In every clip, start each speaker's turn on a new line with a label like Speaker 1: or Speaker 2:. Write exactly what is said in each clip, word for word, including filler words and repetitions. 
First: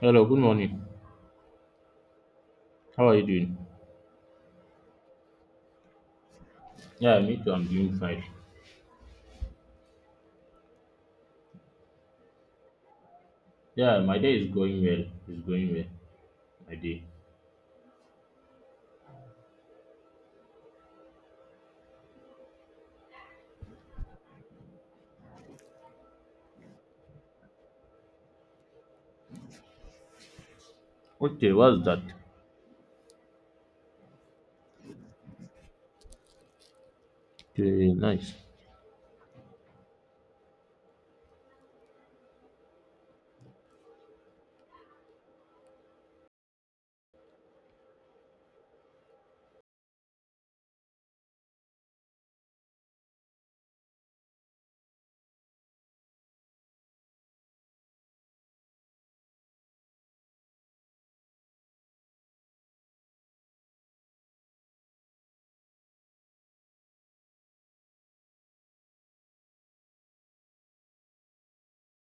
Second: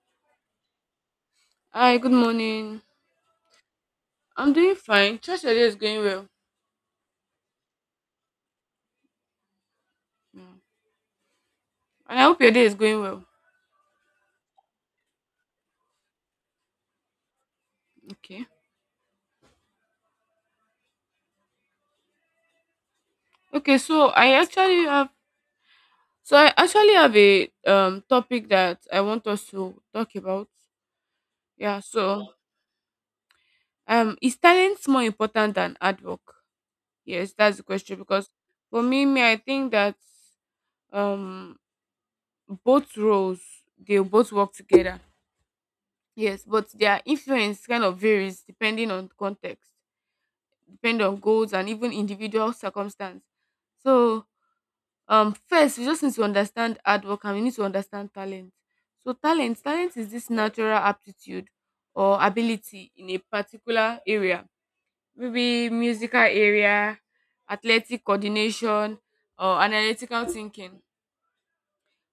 Speaker 1: Hello, good morning.
Speaker 2: Hi, good morning.
Speaker 1: How are you doing?
Speaker 2: I'm doing fine. Trust your day is going well.
Speaker 1: Yeah, me too. I'm doing fine.
Speaker 2: Mm. And I hope your day is going well.
Speaker 1: Yeah, my day is going well. It's going well. My day.
Speaker 2: Okay. Okay, so I actually have so I actually have a um topic that I want us to talk about.
Speaker 1: Okay,
Speaker 2: Yeah,
Speaker 1: what's that?
Speaker 2: so um is talent more important than hard work? Yes, that's the
Speaker 1: Okay,
Speaker 2: question. Because
Speaker 1: nice.
Speaker 2: for me, me I think that um both roles, they both work together. Yes, but their influence kind of varies depending on context, depend on goals and even individual circumstance. So um first we just need to understand hard work and we need to understand talent. So talent, talent is this natural aptitude or ability in a particular area, maybe musical area, athletic coordination or analytical thinking.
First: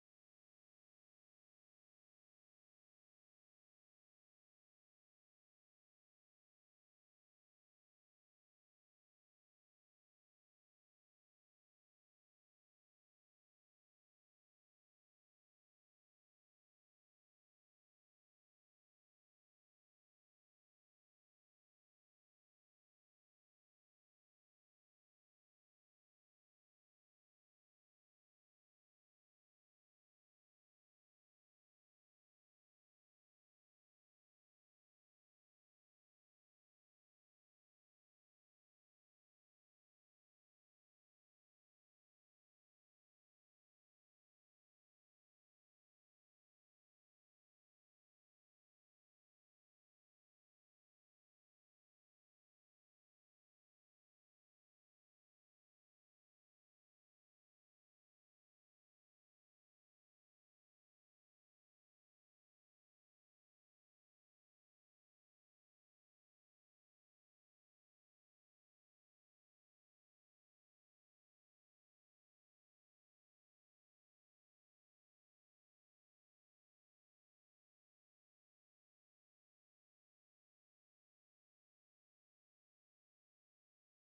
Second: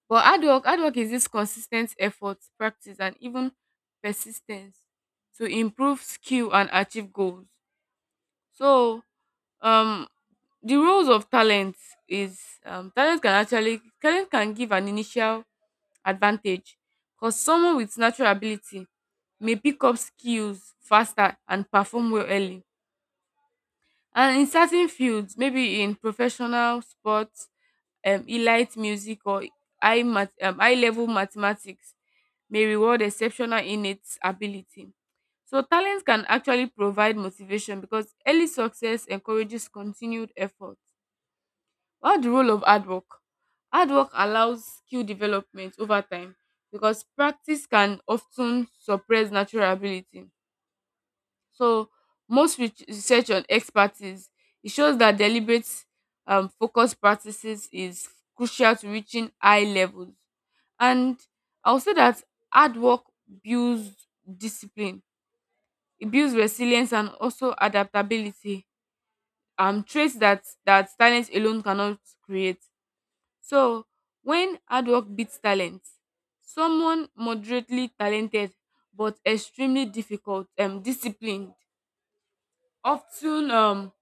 Speaker 2: But hard work, hard work is this consistent effort, practice and even persistence to improve skill and achieve goals. So um the roles of talent is um, talent can actually talent can give an initial advantage because someone with natural ability may pick up skills faster and perform well early, and in certain fields, maybe in professional sports, um, elite music or high, mat- um, high level mathematics, may reward exceptional innate ability. So talent can actually provide motivation because early success encourages continued effort. About the role of hard work: hard work allows skill development over time because practice can often suppress natural ability. So, most re- research on expertise, it shows that deliberate, um, focused practices is crucial to reaching high levels. And I'll say that hard work builds discipline, it builds resilience and also adaptability. Um, traits that that talent alone cannot create. So, when hard work beats talent, someone moderately talented but extremely difficult um, disciplined often um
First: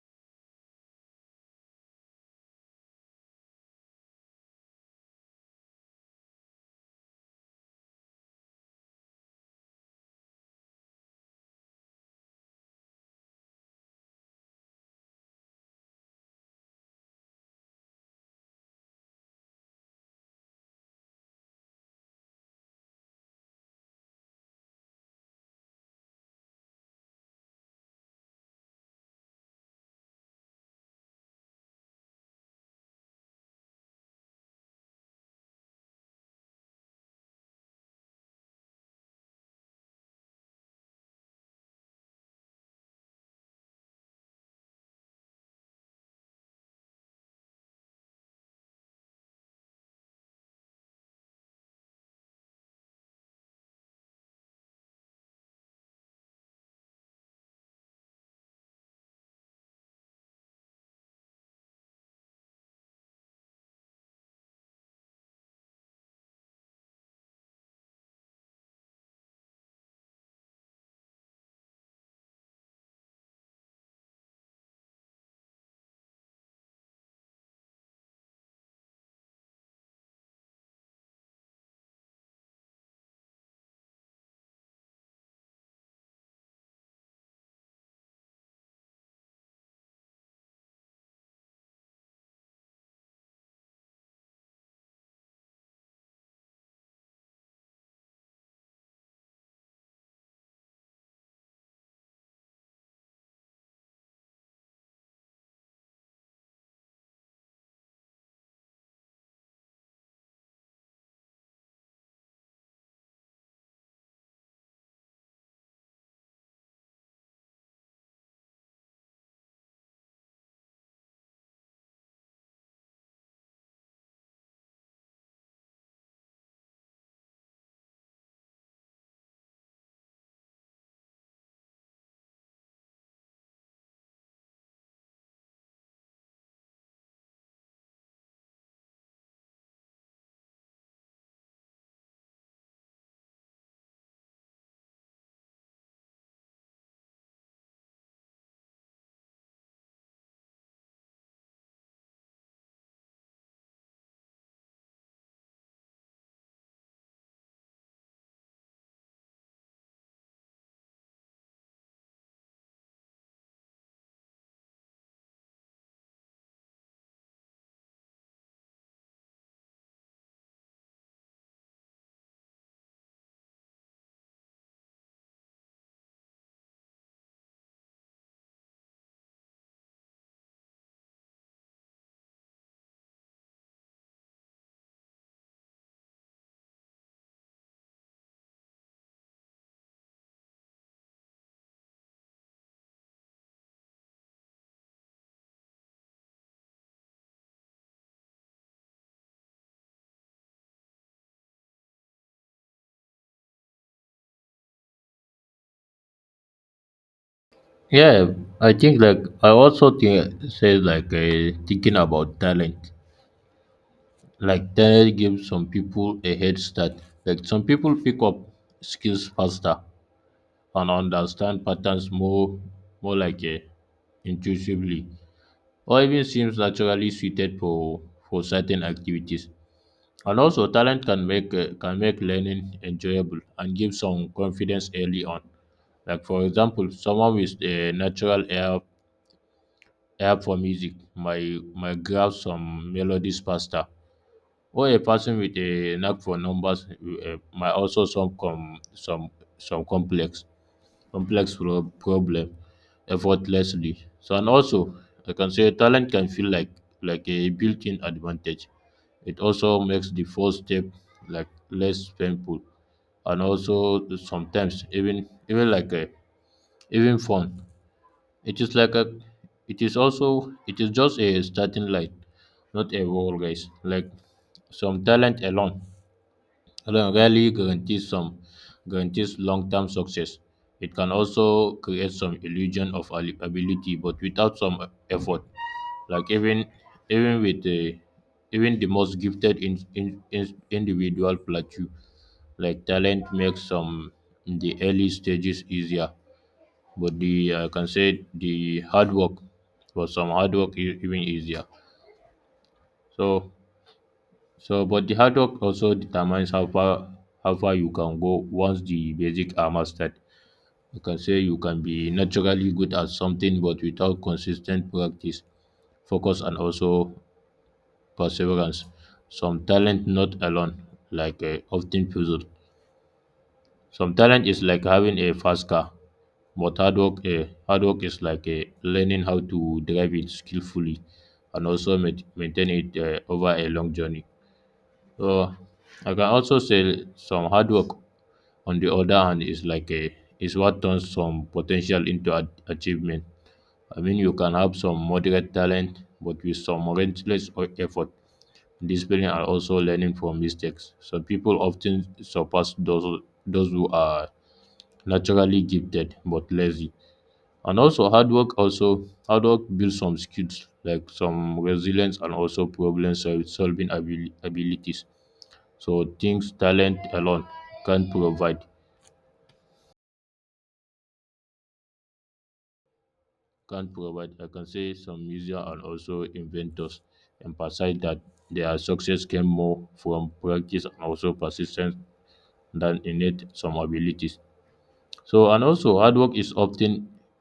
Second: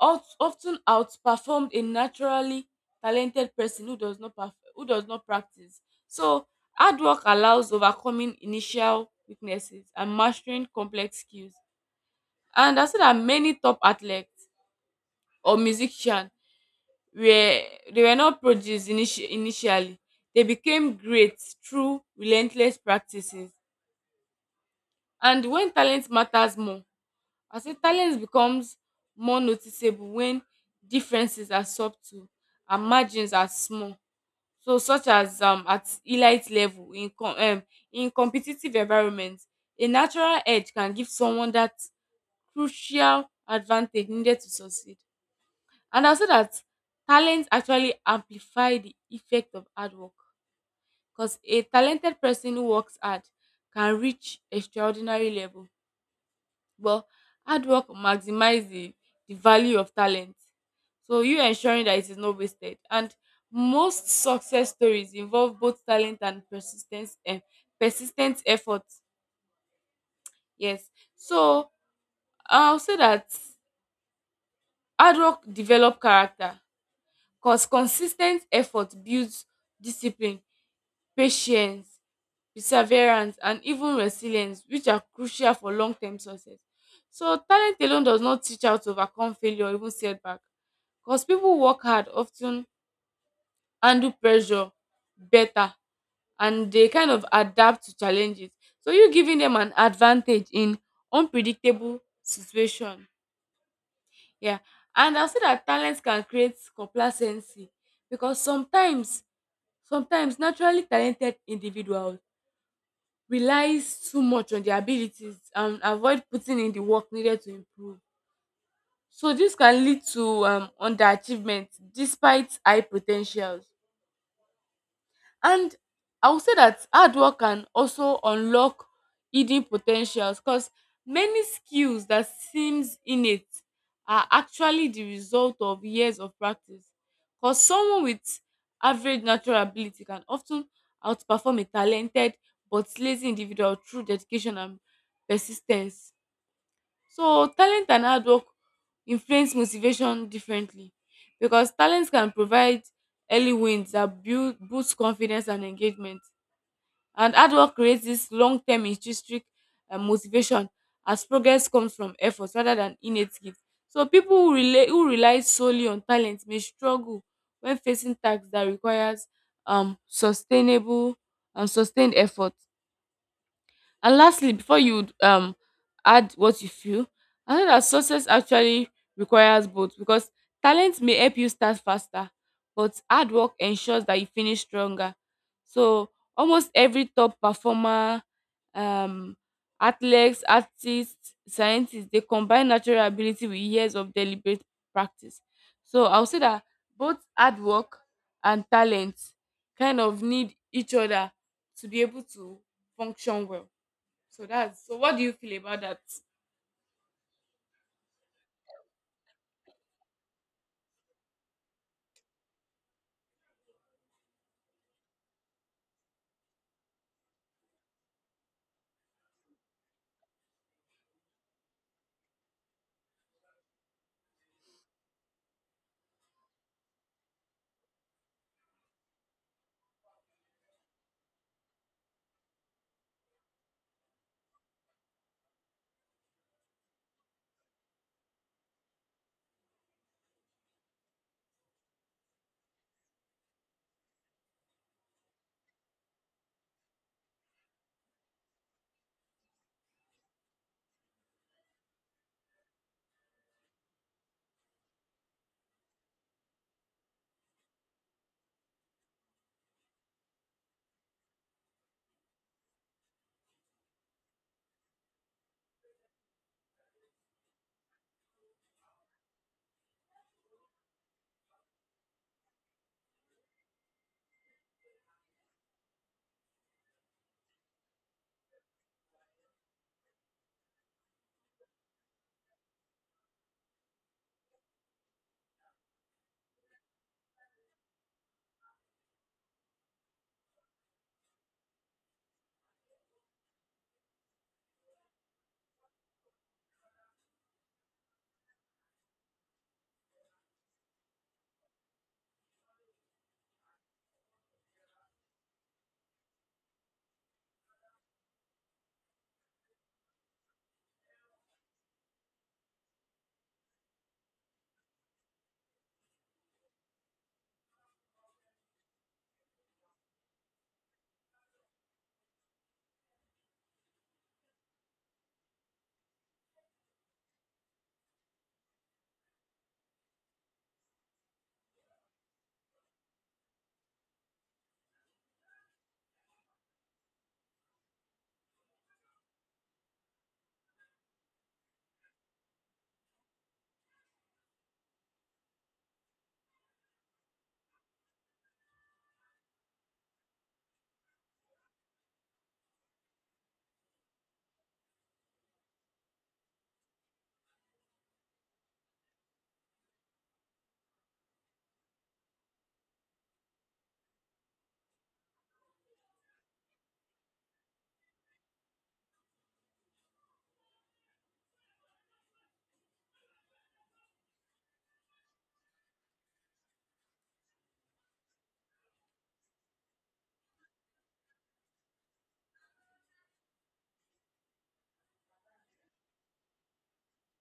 Speaker 2: out, often outperformed a naturally talented person who does not perf- who does not practice. So, hard work allows overcoming initial weaknesses and mastering complex skills. And I said that many top athletes or musicians were, they were not produced initi- initially. They became great through relentless practices. And when talent matters more, I say talent becomes more noticeable when differences are subtle and margins are small. So, such as um, at elite level in com- um, in competitive environments, a natural edge can give someone that crucial advantage needed to succeed. And also that talent actually amplify the effect of hard work, because a talented person who works hard can reach extraordinary level. But hard work maximize the, the value of talent. So you ensuring that it is not wasted. And most success stories involve both talent and persistence and persistent effort. Yes. So I'll say that hard work develop character because consistent effort builds discipline, patience, perseverance and even resilience, which are crucial for long term success. So talent alone does not teach how to overcome failure or even setback, because people who work hard often ten handle pressure better, and they kind of adapt to challenges, so you giving them an advantage in unpredictable situation. Yeah. And I'll say that talent can create complacency because sometimes sometimes naturally talented individuals relies too much on their abilities and avoid putting in the work needed to improve. So dis can lead to um underachievement despite high po ten tials. And I would say that hard work can also unlock hidden potentials because many skills that seems innate are actually the result of years of practice. Because someone with average natural ability can often outperform a talented but lazy individual through dedication and persistence. So talent and hard work influence motivation differently because talent can provide early wins that build boost confidence and engagement. And hard work creates this long-term intrinsic uh, motivation as progress comes from effort rather than innate gift. So people who rely who rely solely on talent may struggle when facing tasks that requires um sustainable and sustained effort. And lastly, before you um add what you feel, I know that success actually requires both, because talent may help you start faster, but hard work ensures that you finish stronger. So almost every top performer, um, athletes, artists, scientists, they combine natural ability with years of deliberate practice. So I'll say that both hard work and talent kind of need each other to be able to function well. So that's so. What do you feel about that?
Speaker 1: Yeah, I think like I also think say like uh, thinking about talent. Like talent gives some people a head start. Like some people pick up skills faster and understand patterns more, more like uh, intuitively, or even seems naturally suited for for certain activities. And also, talent can make uh, can make learning enjoyable and give some confidence early on. Like for example, someone with a natural ear ear for music might might grab some melodies faster, or a person with a knack for numbers uh, might also solve com, some some complex complex pro- problem effortlessly. So and also, I can say talent can feel like like a built-in advantage. It also makes the first step like less painful and also sometimes even even like a, even fun. It is like a it is also it is just a starting light, not a wall, guys. Like some talent alone re- rarely guarantees some guarantees long-term success. It can also create some illusion of ali- ability, but without some effort, like even even with the even the most gifted in, in, in- individual plateau, like talent makes some the early stages easier, but the I can say the hard work for some hard work is even easier. So so but the hard work also determines how far how far you can go once the basic are mastered. You can say you can be naturally good at something but without consistent practice, focus and also perseverance. Some talent not alone, like uh, often puzzled. Some talent is like having a fast car, but hard work, uh, hard work is like uh, learning how to drive it skillfully and also ma- maintain it uh, over a long journey. So I can also say some hard work on the other hand is like a is what turns some potential into a, achievement. I mean, you can have some moderate talent, but with some relentless o- effort, discipline and also learning from mistakes. So people often surpass those those who are naturally gifted but lazy. And also hard work also hard work builds some skills like some resilience and also problem sol- solving abil- abilities. So things talent alone can not provide can not provide. I can say some musicians and also inventors emphasize that their success came more from practice and also persistence than innate some abilities. So, and also hard work is often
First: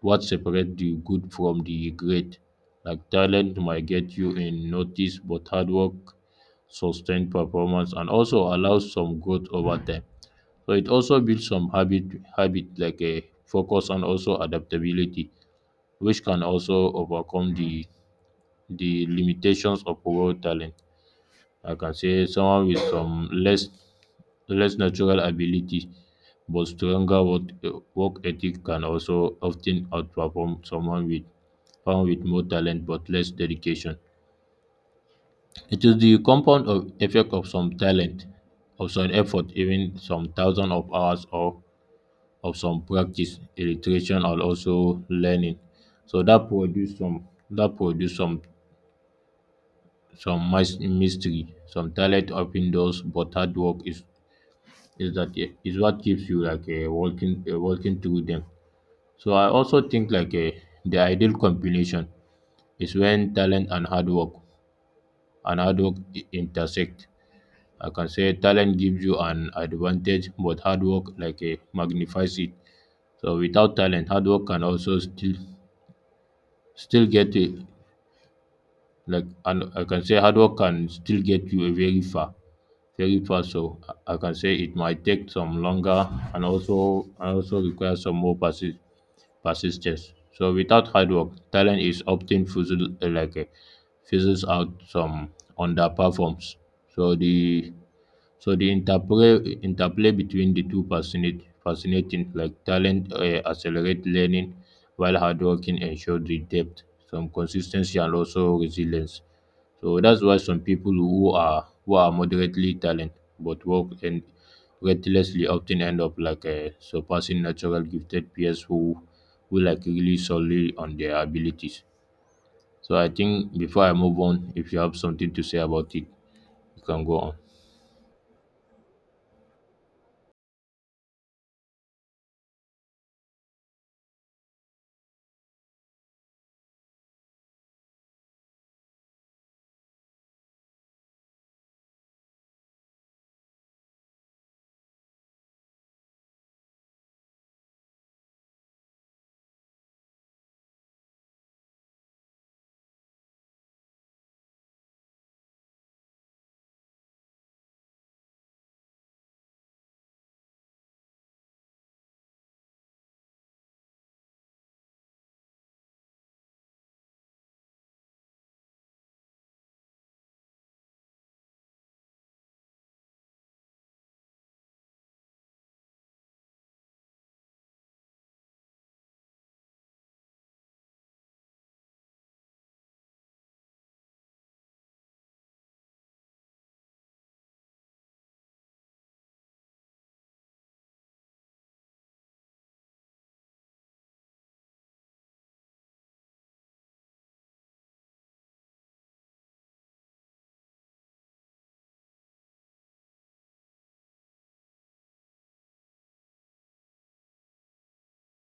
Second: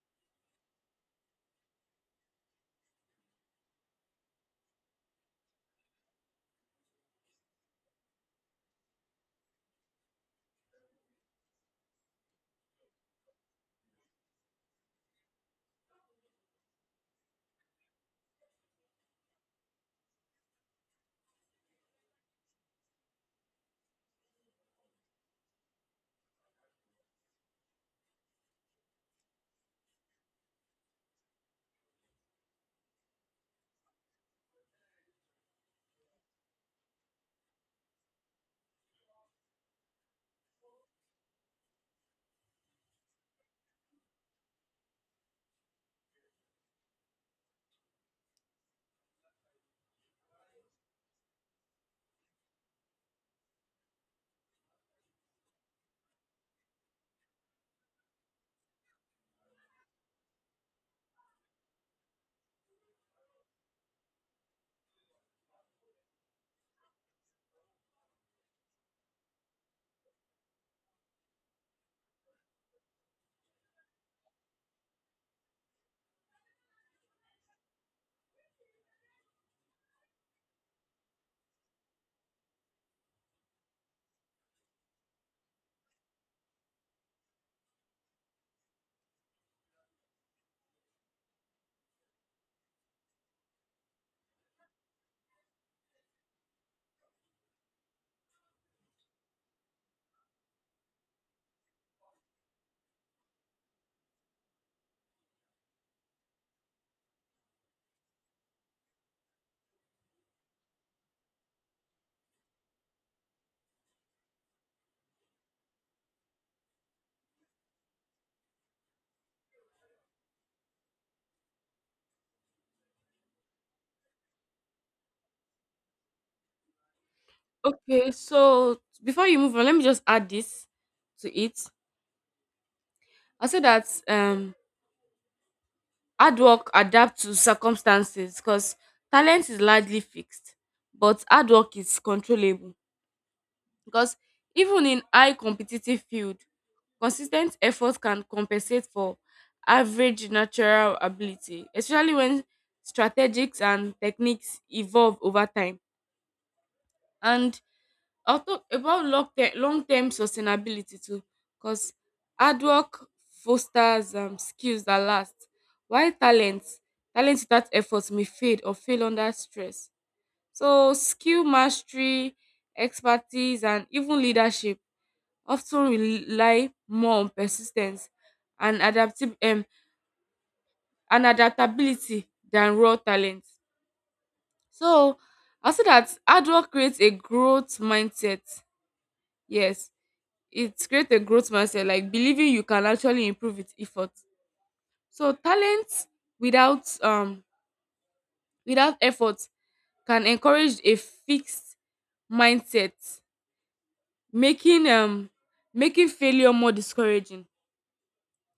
Speaker 1: what separates the good from the great. Like talent might get you in notice, but hard work sustained performance and also allows some growth over time. So it also builds some habit habit like a focus and also adaptability, which can also overcome the the limitations of raw talent. I can say someone with some less less natural ability but stronger work, work ethic can also often outperform someone with someone with more talent but less dedication. It is the compound of effect of some talent, of some effort, even some thousand of hours or of some practice, illustration or also learning. So that produce some that produce some some mis- mystery. Some talent open doors, but hard work is is that uh, is what keeps you like uh, working uh, working through them. So I also think like uh, the ideal combination is when talent and hard work and hard work i- intersect. I can say talent gives you an advantage, but hard work like uh, magnifies it. So without talent, hard work can also still still get you like and I can say hard work can still get you a very far, very far. So I I can say it might take some longer and also and also require some more persi- persistence. So without hard work, talent is often fizzle like uh, fizzles out some underperforms. So the so the interplay interplay between the two fascinate, fascinating like talent uh, accelerate learning while hard working ensure the depth, some consistency and also resilience. So that's why some people who are who are moderately talented but work and recklessly often end up like uh, surpassing natural gifted peers who who like really solely on their abilities. So I think before I move on, if you have something to say about it, you can go on.
Speaker 2: Okay, so before you move on, let me just add this to it. I say that um hard work adapt to circumstances because talent is largely fixed, but hard work is controllable. Because even in high competitive field, consistent effort can compensate for average natural ability, especially when strategies and techniques evolve over time. And I'll talk about long term long term sustainability too, because hard work fosters um, skills that last, while talent talent without effort may fade or fail under stress. So skill mastery, expertise, and even leadership often rely more on persistence and adaptib- um, and adaptability than raw talent. So I say that hard work creates a growth mindset. Yes, it's create a growth mindset, like believing you can actually improve with effort. So talent without um without effort can encourage a fixed mindset, making um making failure more discouraging.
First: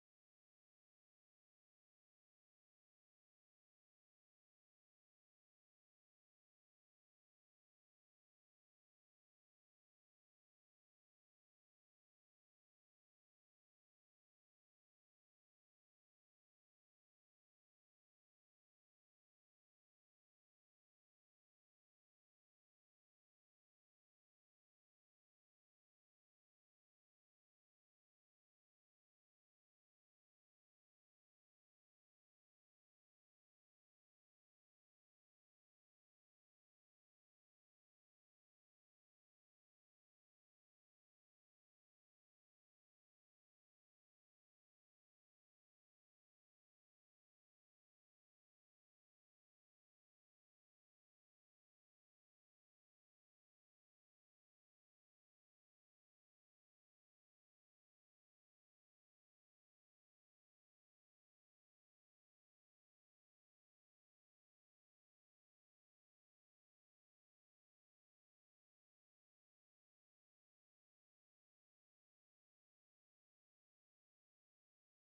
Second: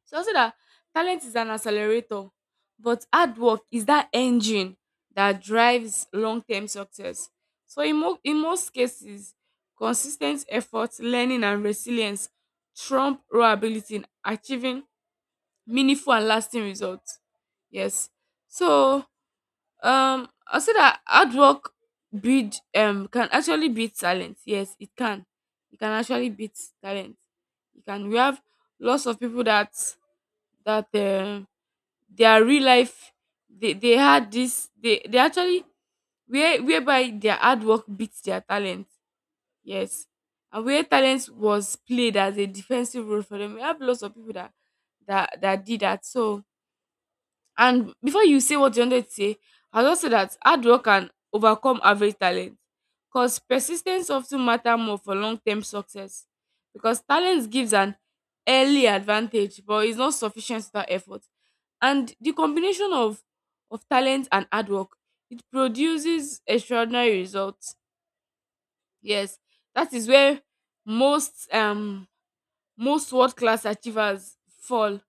Speaker 2: So also that talent is an accelerator, but hard work is that engine that drives long-term success. So in, mo- in most cases, consistent effort, learning, and resilience trump raw ability in achieving meaningful and lasting results. Yes. So um I'll say that hard work breed um can actually beat talent. Yes, it can. It can actually beat talent. You can we have lots of people that that um their real life, they, they had this they, they actually where whereby their hard work beats their talent. Yes. And where talent was played as a defensive role for them. We have lots of people that that, that did that. So, and before you say what you wanted to say, I'll just say that hard work can overcome average talent, because persistence often matter more for long-term success. Because talent gives an early advantage, but it's not sufficient without effort. And the combination of of talent and hard work, it produces extraordinary results. Yes, that is where most um most world class achievers fall.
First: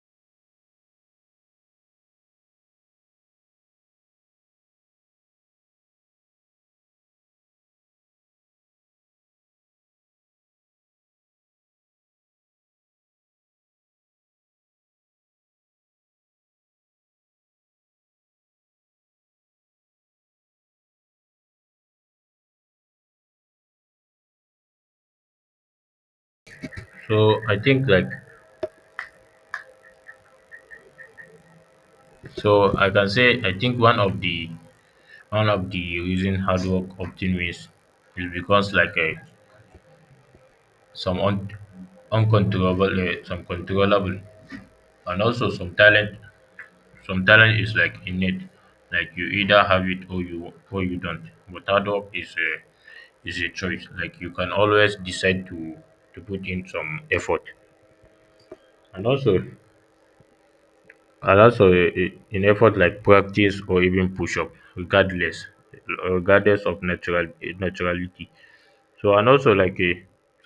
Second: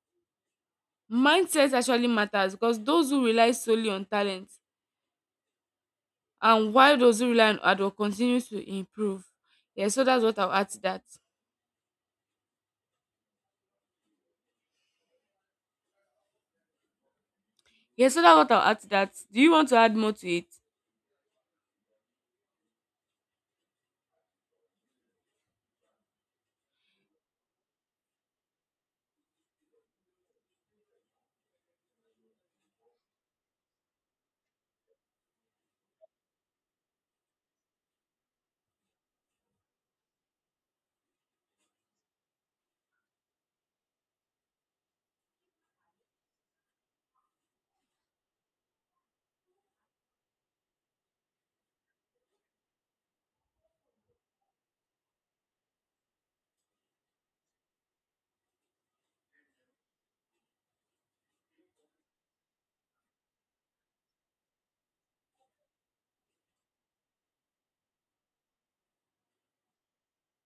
Speaker 2: Mindset actually matters because those who rely solely on talent, and while those who rely on hard work continue to improve. Yeah, so that's what I'll add to that. Yeah, so that's what I'll add to that. Do you want to add more to it?
Speaker 1: So I think like so I can say I think one of the one of the reason hard work often wins is because like uh, some un- uncontrollable uh, some controllable and also some talent. Some talent is like innate, like you either have it or you or you don't. But hard work is a is a choice. Like you can always decide to to put in some effort. And also and also i- i- in effort like practice or even push up, regardless regardless of natural eh, naturality. So and also like a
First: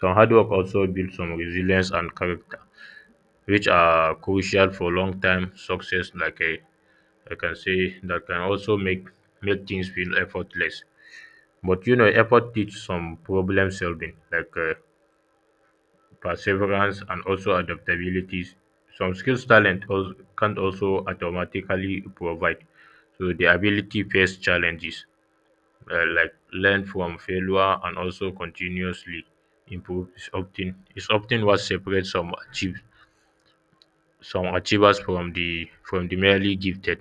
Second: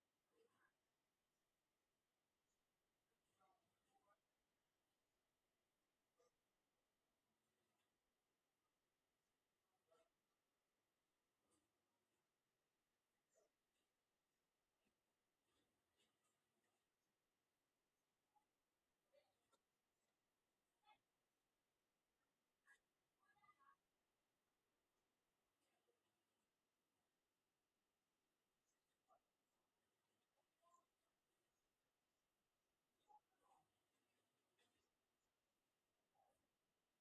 Speaker 1: some hard work also builds some resilience and character, which are crucial for long time success like a I can say that can also make make things feel effortless. But you know, effort teach some problem solving, like uh, perseverance and also adaptabilities. Some skills talent also, can also automatically provide. So the ability face challenges, uh, like learn from failure and also continuously improve is often is often what separates some achieve some achievers from the from the merely gifted.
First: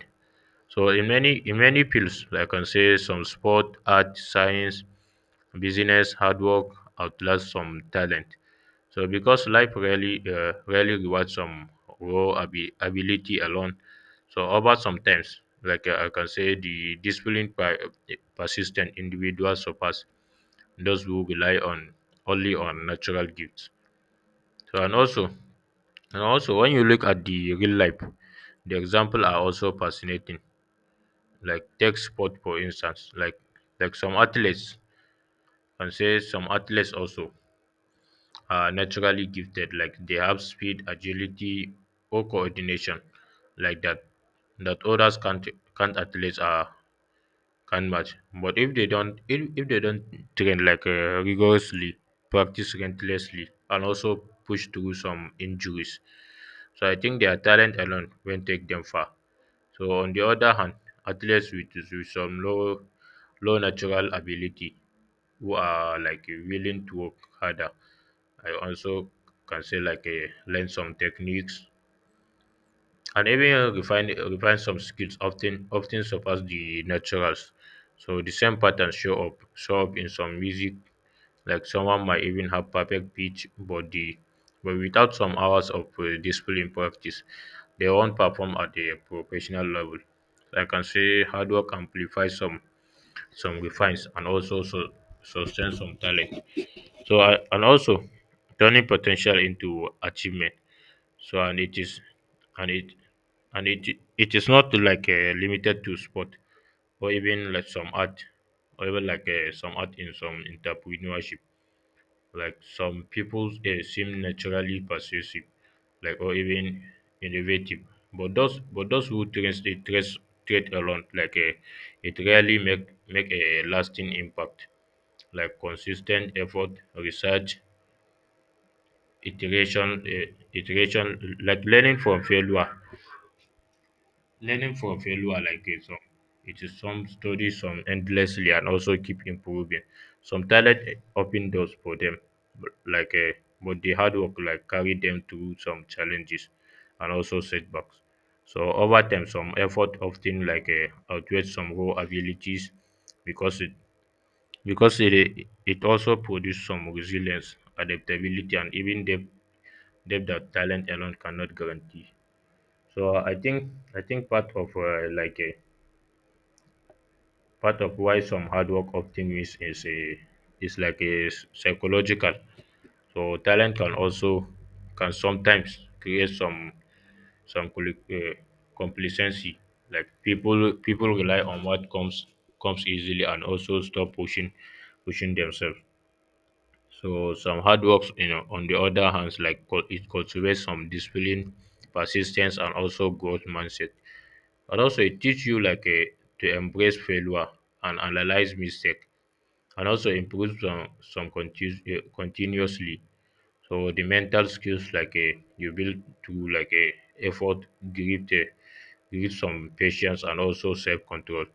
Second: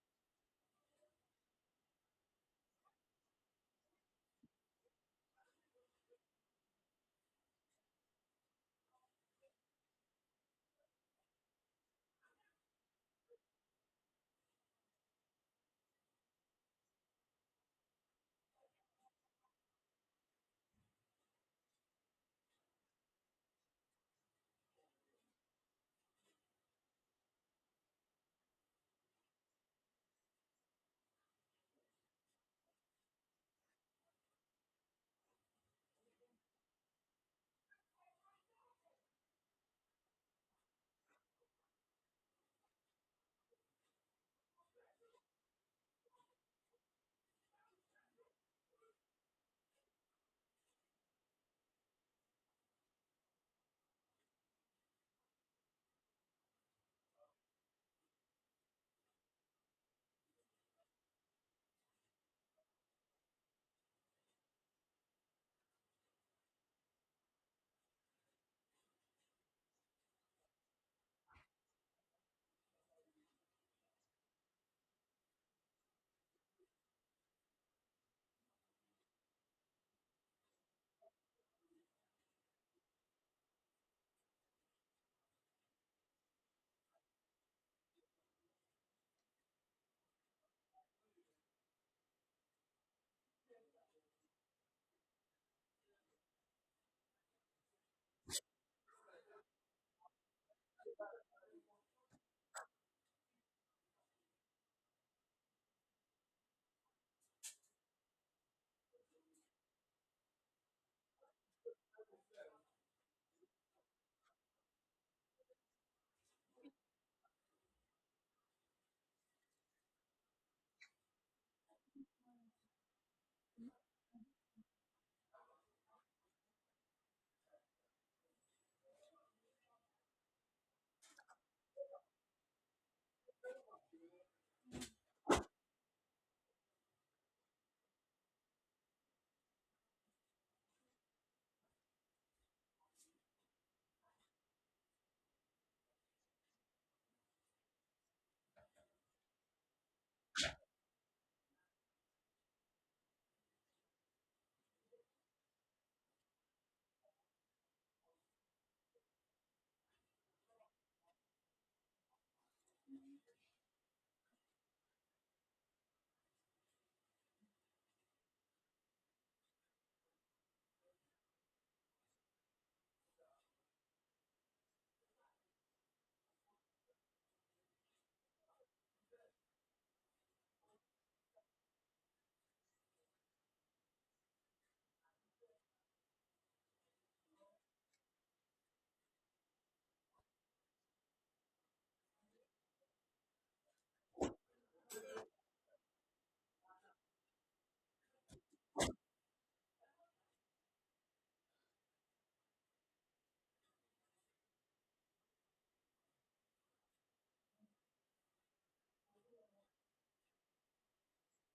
Speaker 1: So in many in many fields, like I can say some sport, art, science, business, hard work outlast some talent. So because life really uh, really rewards some raw abi- ability alone. So over sometimes, like uh, I can say, the disciplined, per- persistent individuals surpass those who rely on only on natural gifts. So and also and also when you look at the real life, the example are also fascinating like take sport for instance like like some athletes and say some athletes also are naturally gifted like they have speed agility or coordination like that that others can't can't athletes are can match but if they don't if, if they don't train like uh, rigorously practice relentlessly and also push through some injuries. So I think their talent alone won't take them far. So on the other hand, athletes with, with some low low natural ability who are like willing to work harder. I also can say like uh, learn some techniques and even refine refine some skills often often surpass the naturals. So the same patterns show up show up in some music like someone might even have perfect pitch body, but without some hours of uh, discipline practice, they won't perform at a professional level. Like, I can say hard work amplifies some some refines and also so, sustain some talent. So uh, and also turning potential into achievement. So and it is and it and it it is not like uh, limited to sport or even like some art or even like uh, some art in some entrepreneurship. Like some people eh, seem naturally persuasive, like or even innovative, but those but those who trace the trace trait alone, like eh, it rarely make make a lasting impact. Like consistent effort, research, iteration, eh, iteration, like learning from failure. Learning from failure like a song. It is some study some endlessly and also keep improving. Some talent open doors for them, but like a but the hard work like carry them through some challenges and also setbacks. So over time, some effort often like a outweighs some raw abilities because it because it eh, it also produce some resilience, adaptability, and even depth, depth that talent alone cannot guarantee. So I think I think part of uh, like a part of why some hard work often ten miss is a is like a s- psychological. So talent can also can sometimes create some some compli- uh, complacency like people people rely on what comes comes easily and also stop pushing pushing themselves. So some hard works, you know, on the other hands, like cul- it cultivates some discipline, persistence, and also growth mindset. And also it teaches you like a, to embrace failure and analyze mistake, and also improve some some continu- eh, continuously. So the mental skills like a you build through like a effort, give the give some patience, and also self control,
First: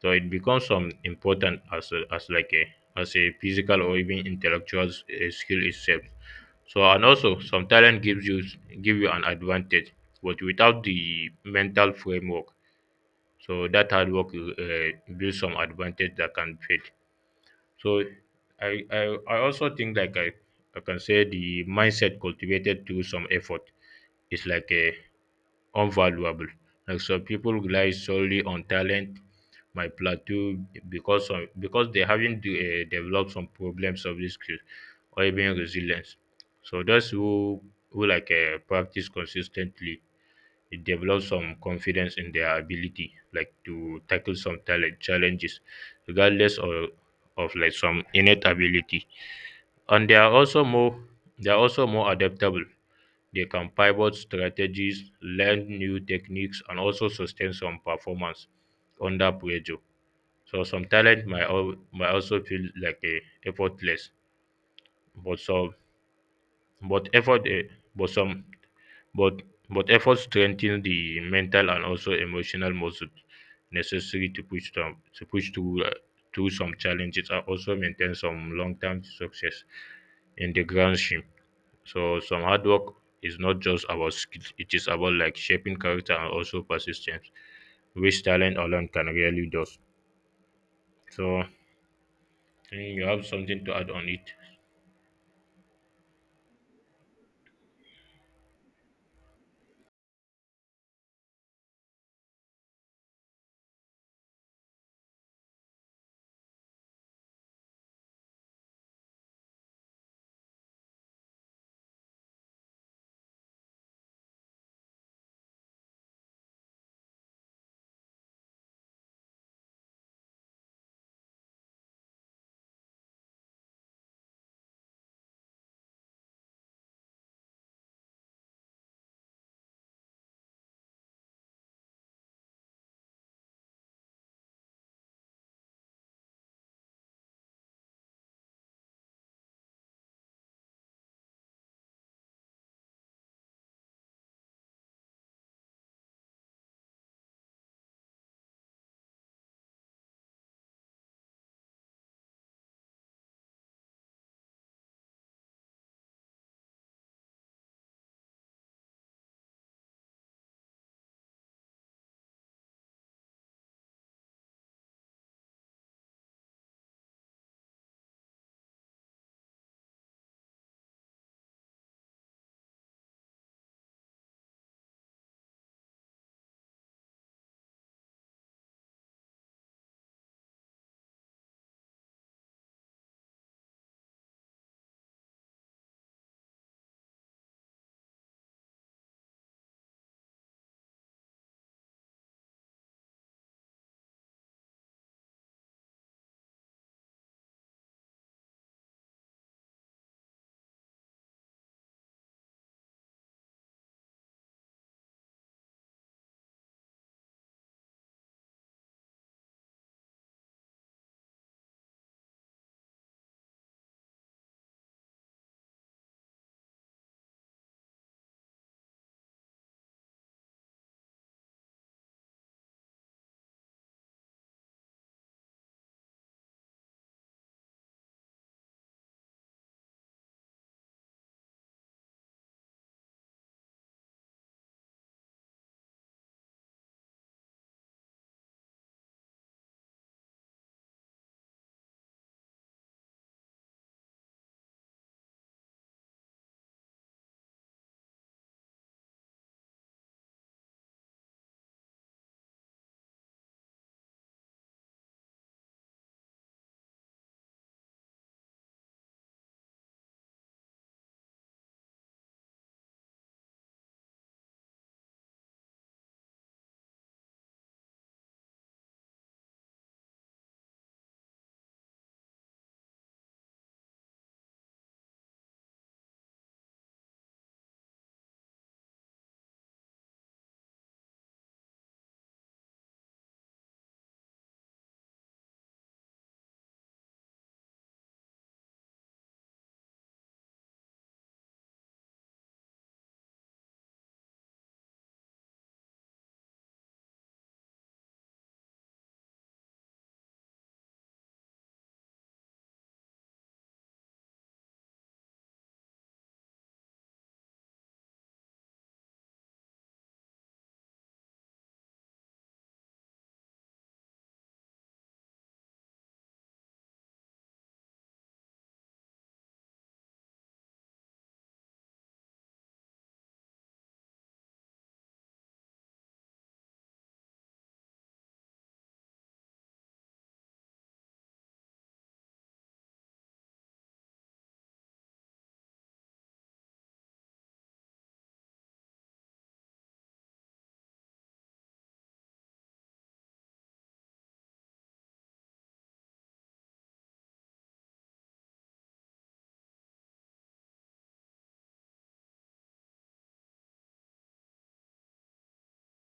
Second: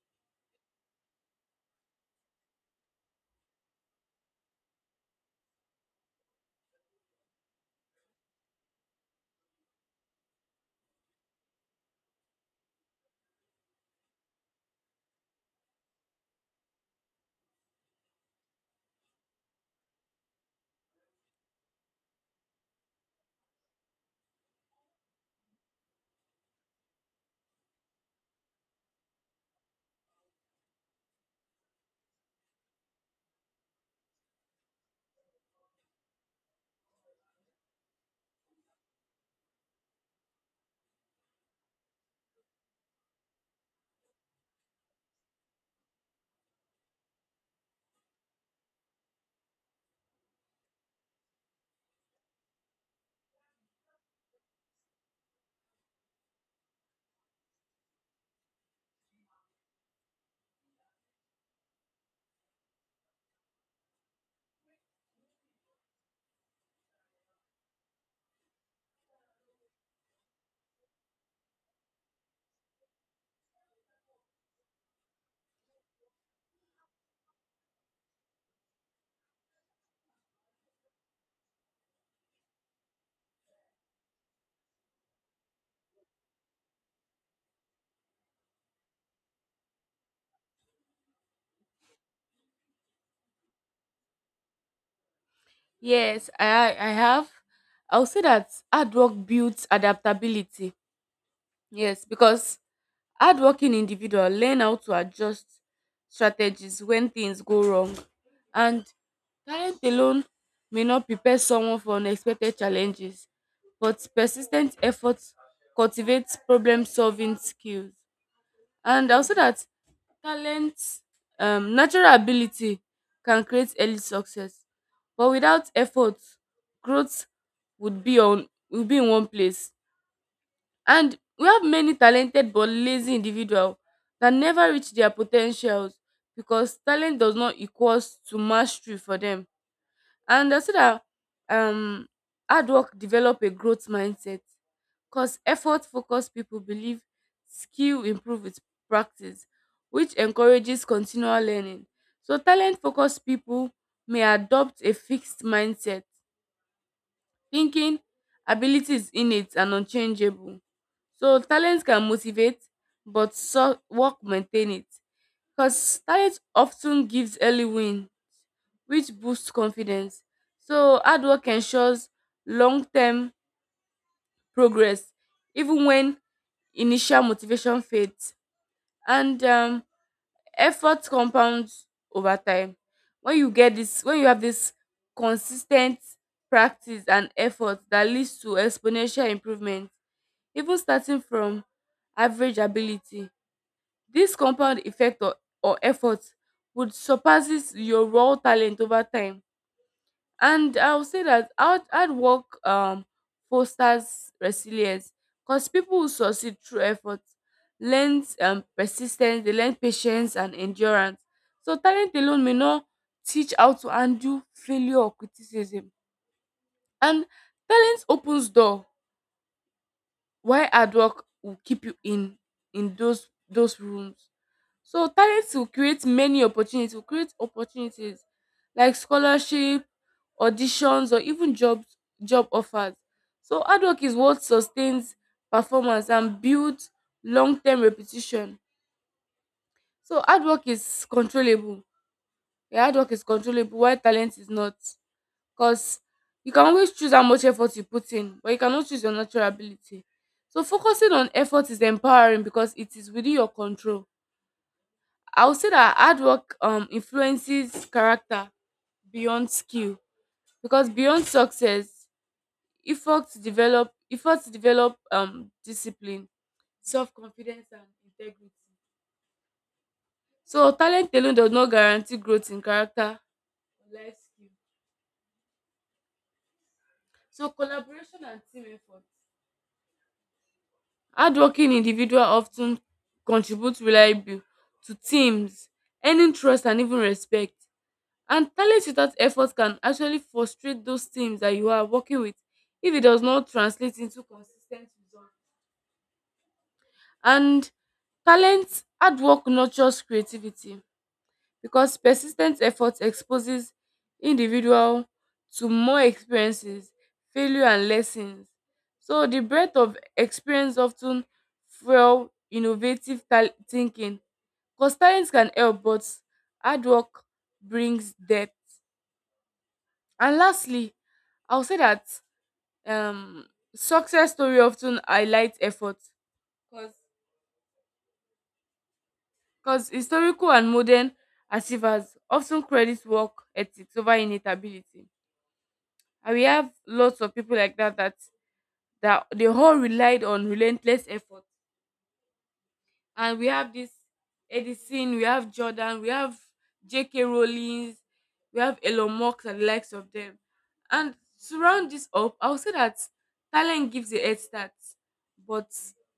Speaker 1: so it becomes some important as a, as like a as a physical or even intellectual s- uh, skill itself. So and also some talent gives you s- give you an advantage but without the mental framework so that hard work uh, builds some advantage that can fade. So i i, I also think like I, I can say the mindset cultivated through some effort is like a unvaluable. Like some people rely solely on talent, my plateau because some because they haven't de- uh, developed some problem solving skills or even resilience. So those who who like uh, practice consistently, it develops some confidence in their ability, like to tackle some talent challenges, regardless of of like some innate ability. And they are also more they are also more adaptable. They can pivot strategies, learn new techniques, and also sustain some performance under pressure. So some talent might, al- might also feel like a effortless, but some but effort eh, but some but but effort strengthen the mental and also emotional muscle necessary to push them to push through uh, through some challenges and also maintain some long term success in the grand scheme. So some hard work is not just about skills; it is about like shaping character and also persistence, which talent alone can really do. So mm, you have something to add on it.
Speaker 2: Yes, I I have. I'll say that hard work builds adaptability. Yes, because hardworking individual learn how to adjust strategies when things go wrong, and talent alone may not prepare someone for unexpected challenges, but persistent effort cultivates problem-solving skills. And also that talent, um, natural ability can create early success. But without effort, growth would be on would be in one place. And we have many talented but lazy individuals that never reach their potentials because talent does not equals to mastery for them. And I see that um hard work develop a growth mindset. Cause effort-focused people believe skill improve with practice, which encourages continual learning. So talent-focused people may adopt a fixed mindset, thinking ability is innate and unchangeable. So talent can motivate, but so work maintain it. Because talent often gives early win, which boosts confidence. So hard work ensures long-term progress even when initial motivation fades, and um, effort compounds over time. When you get this, when you have this consistent practice and effort that leads to exponential improvement, even starting from average ability, this compound effect or, or effort would surpasses your raw talent over time. And I would say that hard, hard work um fosters resilience because people who succeed through effort learn, um, persistence, they learn patience and endurance. So talent alone may not teach how to handle failure or criticism. And talent opens door while hard work will keep you in in those those rooms. So talents will create many opportunities, will create opportunities like scholarship, auditions, or even job job offers. So hard work is what sustains performance and builds long-term repetition. So hard work is controllable. Yeah, hard work is controllable while talent is not. Because you can always choose how much effort you put in, but you cannot choose your natural ability. So focusing on effort is empowering because it is within your control. I would say that hard work um influences character beyond skill because beyond success, effort to develop effort to develop um discipline, self confidence and integrity. So talent alone does not guarantee growth in character or life skill. So collaboration and team effort. Hardworking individual often contribute reliably to teams, earning trust and even respect. And talent without effort can actually frustrate those teams that you are working with if it does not translate into consistent results. And talent, hard work nurtures creativity because persistent effort exposes individual to more experiences, failure and lessons. So the breadth of experience often fuel innovative tal- thinking. Because talent can help, but hard work brings depth. And lastly, I'll say that um, success story often highlight effort because historical and modern achievers often credit work ethics over inevitability. And we have lots of people like that, that, that they all relied on relentless effort, and we have this Edison, we have Jordan, we have J K. Rowling, we have Elon Musk and the likes of them. And to round this up, I would say that talent gives a head start, but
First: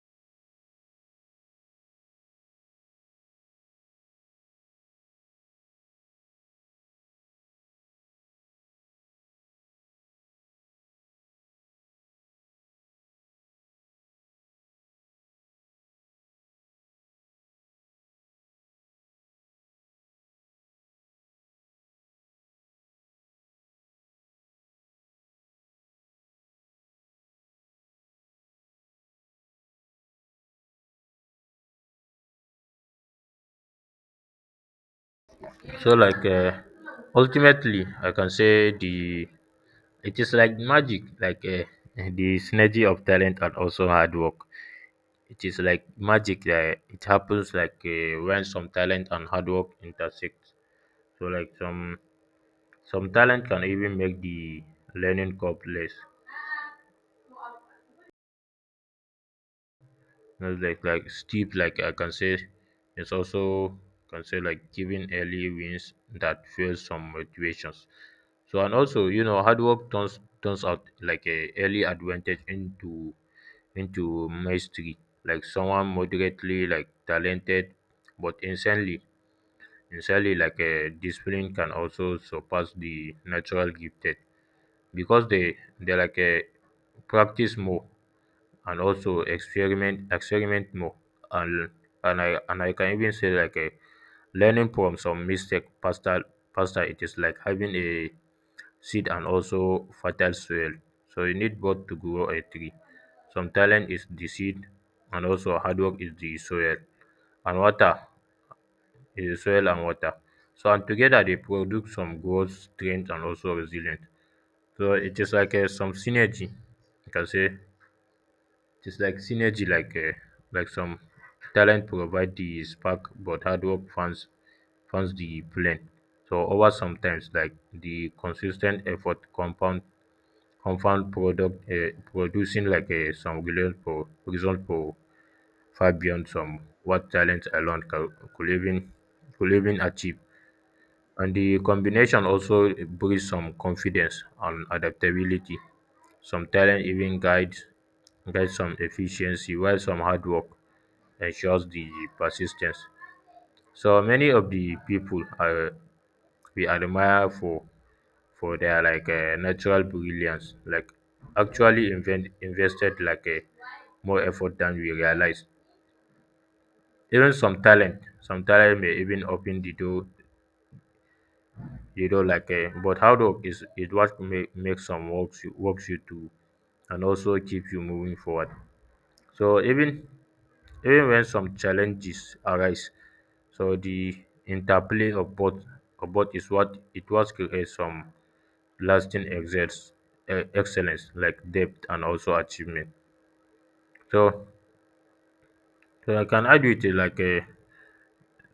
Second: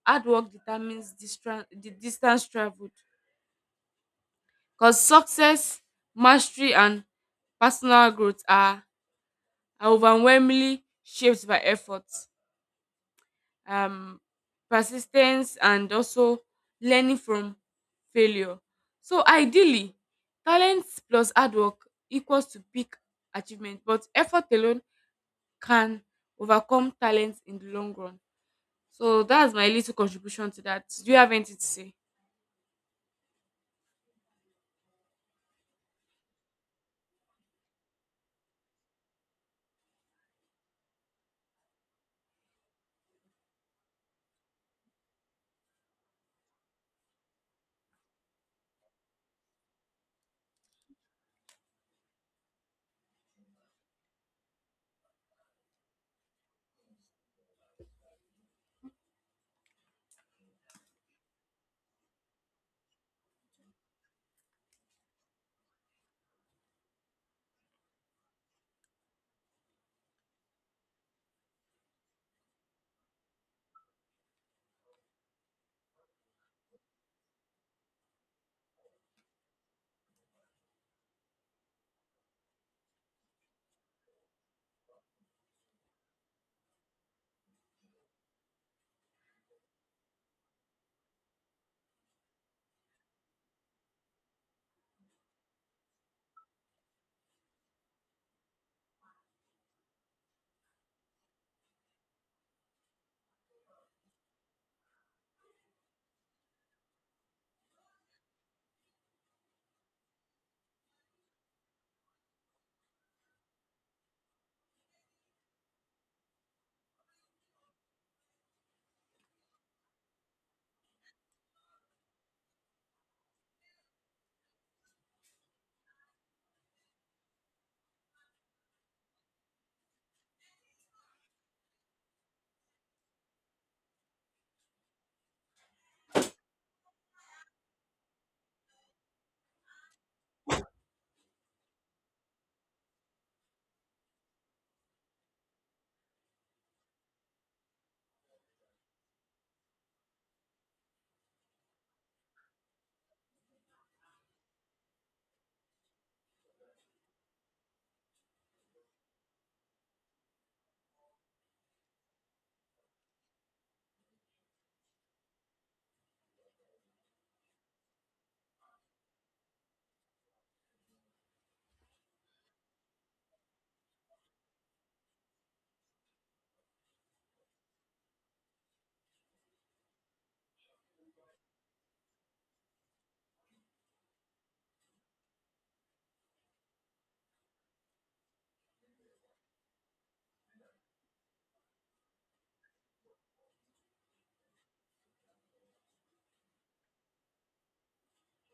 Speaker 2: hard work determines distra- the distance traveled. Because success, mastery, and personal growth are, are overwhelmingly shaped by effort, um, persistence and also learning from failure. So ideally, talent plus hard work equals to big achievement, but effort alone can overcome talent in the long run. So that's my little contribution to that. Do you have anything to say?
Speaker 1: So like uh, ultimately, I can say the it is like magic, like uh, the synergy of talent and also hard work. It is like magic that it happens like uh, when some talent and hard work intersect. So like some some talent can even make the learning curve less, you know, like like steep. Like I can say it's also can say like giving early wins that fuels some motivations. So and also, you know, hard work turns turns out like a early advantage into into mastery. Like someone moderately like talented but insanely insanely like a discipline can also surpass the natural gifted, because they they like a practice more and also experiment experiment more. And and I and I can even say like a learning from some mistake faster. Faster it is like having a seed and also fertile soil. So you need both to grow a tree. Some talent is the seed and also hard work is the soil and water is the soil and water. So and together they produce some growth, strength and also resilience. So it is like a, some synergy, you can say it's like synergy, like uh, like some talent provide the spark, but hard work funds funds the plane. So over sometimes, like the consistent effort compound compound product uh, producing like uh, some result for result for far beyond some what talent alone ca- could even could even achieve. And the combination also brings some confidence and adaptability. Some talent even guides guides some efficiency, while some hard work ensures the persistence. So many of the people are we admire for for their like uh, natural brilliance, like actually invent, invested like a more effort than we realize. Even some talent, some talent may even open the door, you know, like a, but hard work is is what make, makes some works you, works you to and also keep you moving forward. So even even when some challenges arise, so the interplay of both of both is what it was creates some lasting exerts eh, excellence like depth and also achievement. So, so I can add with it like uh,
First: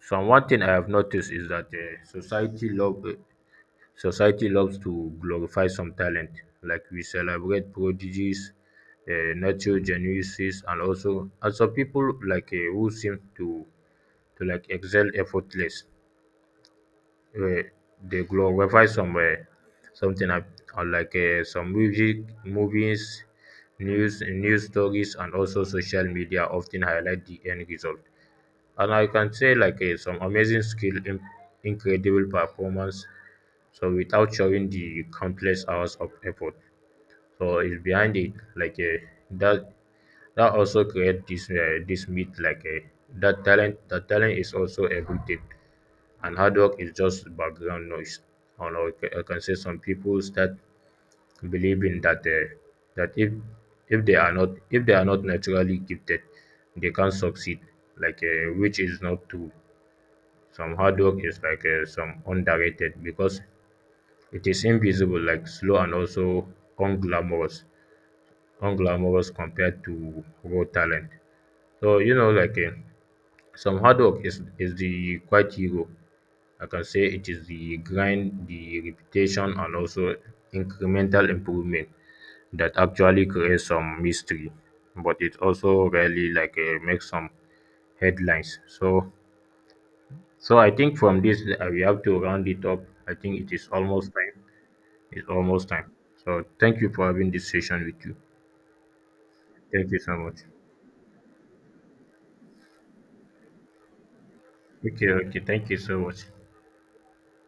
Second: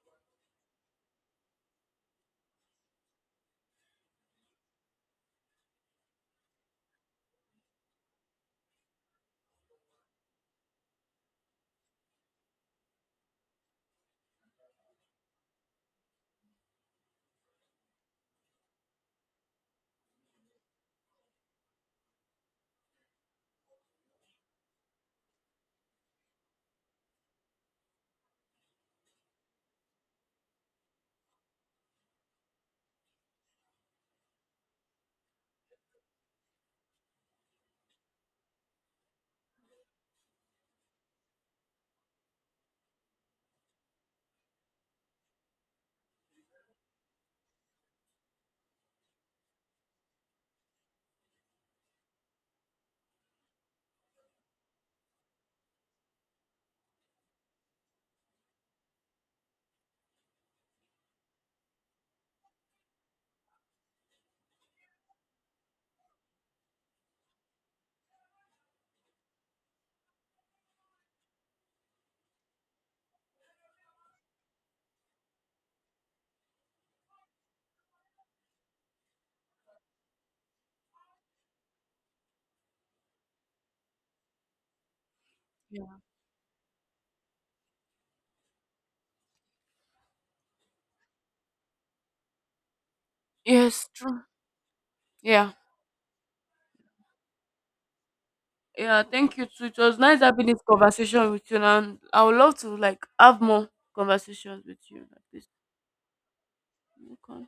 Speaker 1: some one thing I have noticed is that uh, society love uh, Society loves to glorify some talent, like we celebrate prodigies, um nurture geniuses and also, and some people like um who seem to to like excel effortless. um They glorify some um something, and and like um some music, movies, news news stories and also social media often highlight the end result. And I can say like uh, some amazing skill, in, incredible performance. So without showing the countless hours of effort, so it's behind it like uh, that. That also create this uh, this myth, like uh, that talent. That talent is also everything, and hard work is just background noise. And I ca- I can say some people start believing that uh, that if if they are not, if they are not naturally gifted, they can't succeed. Like uh, which is not true. Some hard work is like uh, some underrated because it is invisible, like slow and also unglamorous unglamorous compared to raw talent. So you know, like uh, some hard work is is the quite hero. I can say it is the grind, the repetition and also incremental improvement that actually creates some mystery, but it also
Speaker 2: Yeah.
Speaker 1: rarely like uh, makes some headlines. So so I think from this uh, we have to round it up. I think it is
Speaker 2: Yes,
Speaker 1: almost
Speaker 2: true.
Speaker 1: time. It's
Speaker 2: Yeah.
Speaker 1: almost time. So thank you for having this session with you.
Speaker 2: Yeah, thank you too. It
Speaker 1: Thank
Speaker 2: was
Speaker 1: you so
Speaker 2: nice
Speaker 1: much.
Speaker 2: having this conversation with you and I would love to like have more conversations with you
Speaker 1: Okay,
Speaker 2: like
Speaker 1: okay.
Speaker 2: this.
Speaker 1: Thank you so much.
Speaker 2: Okay.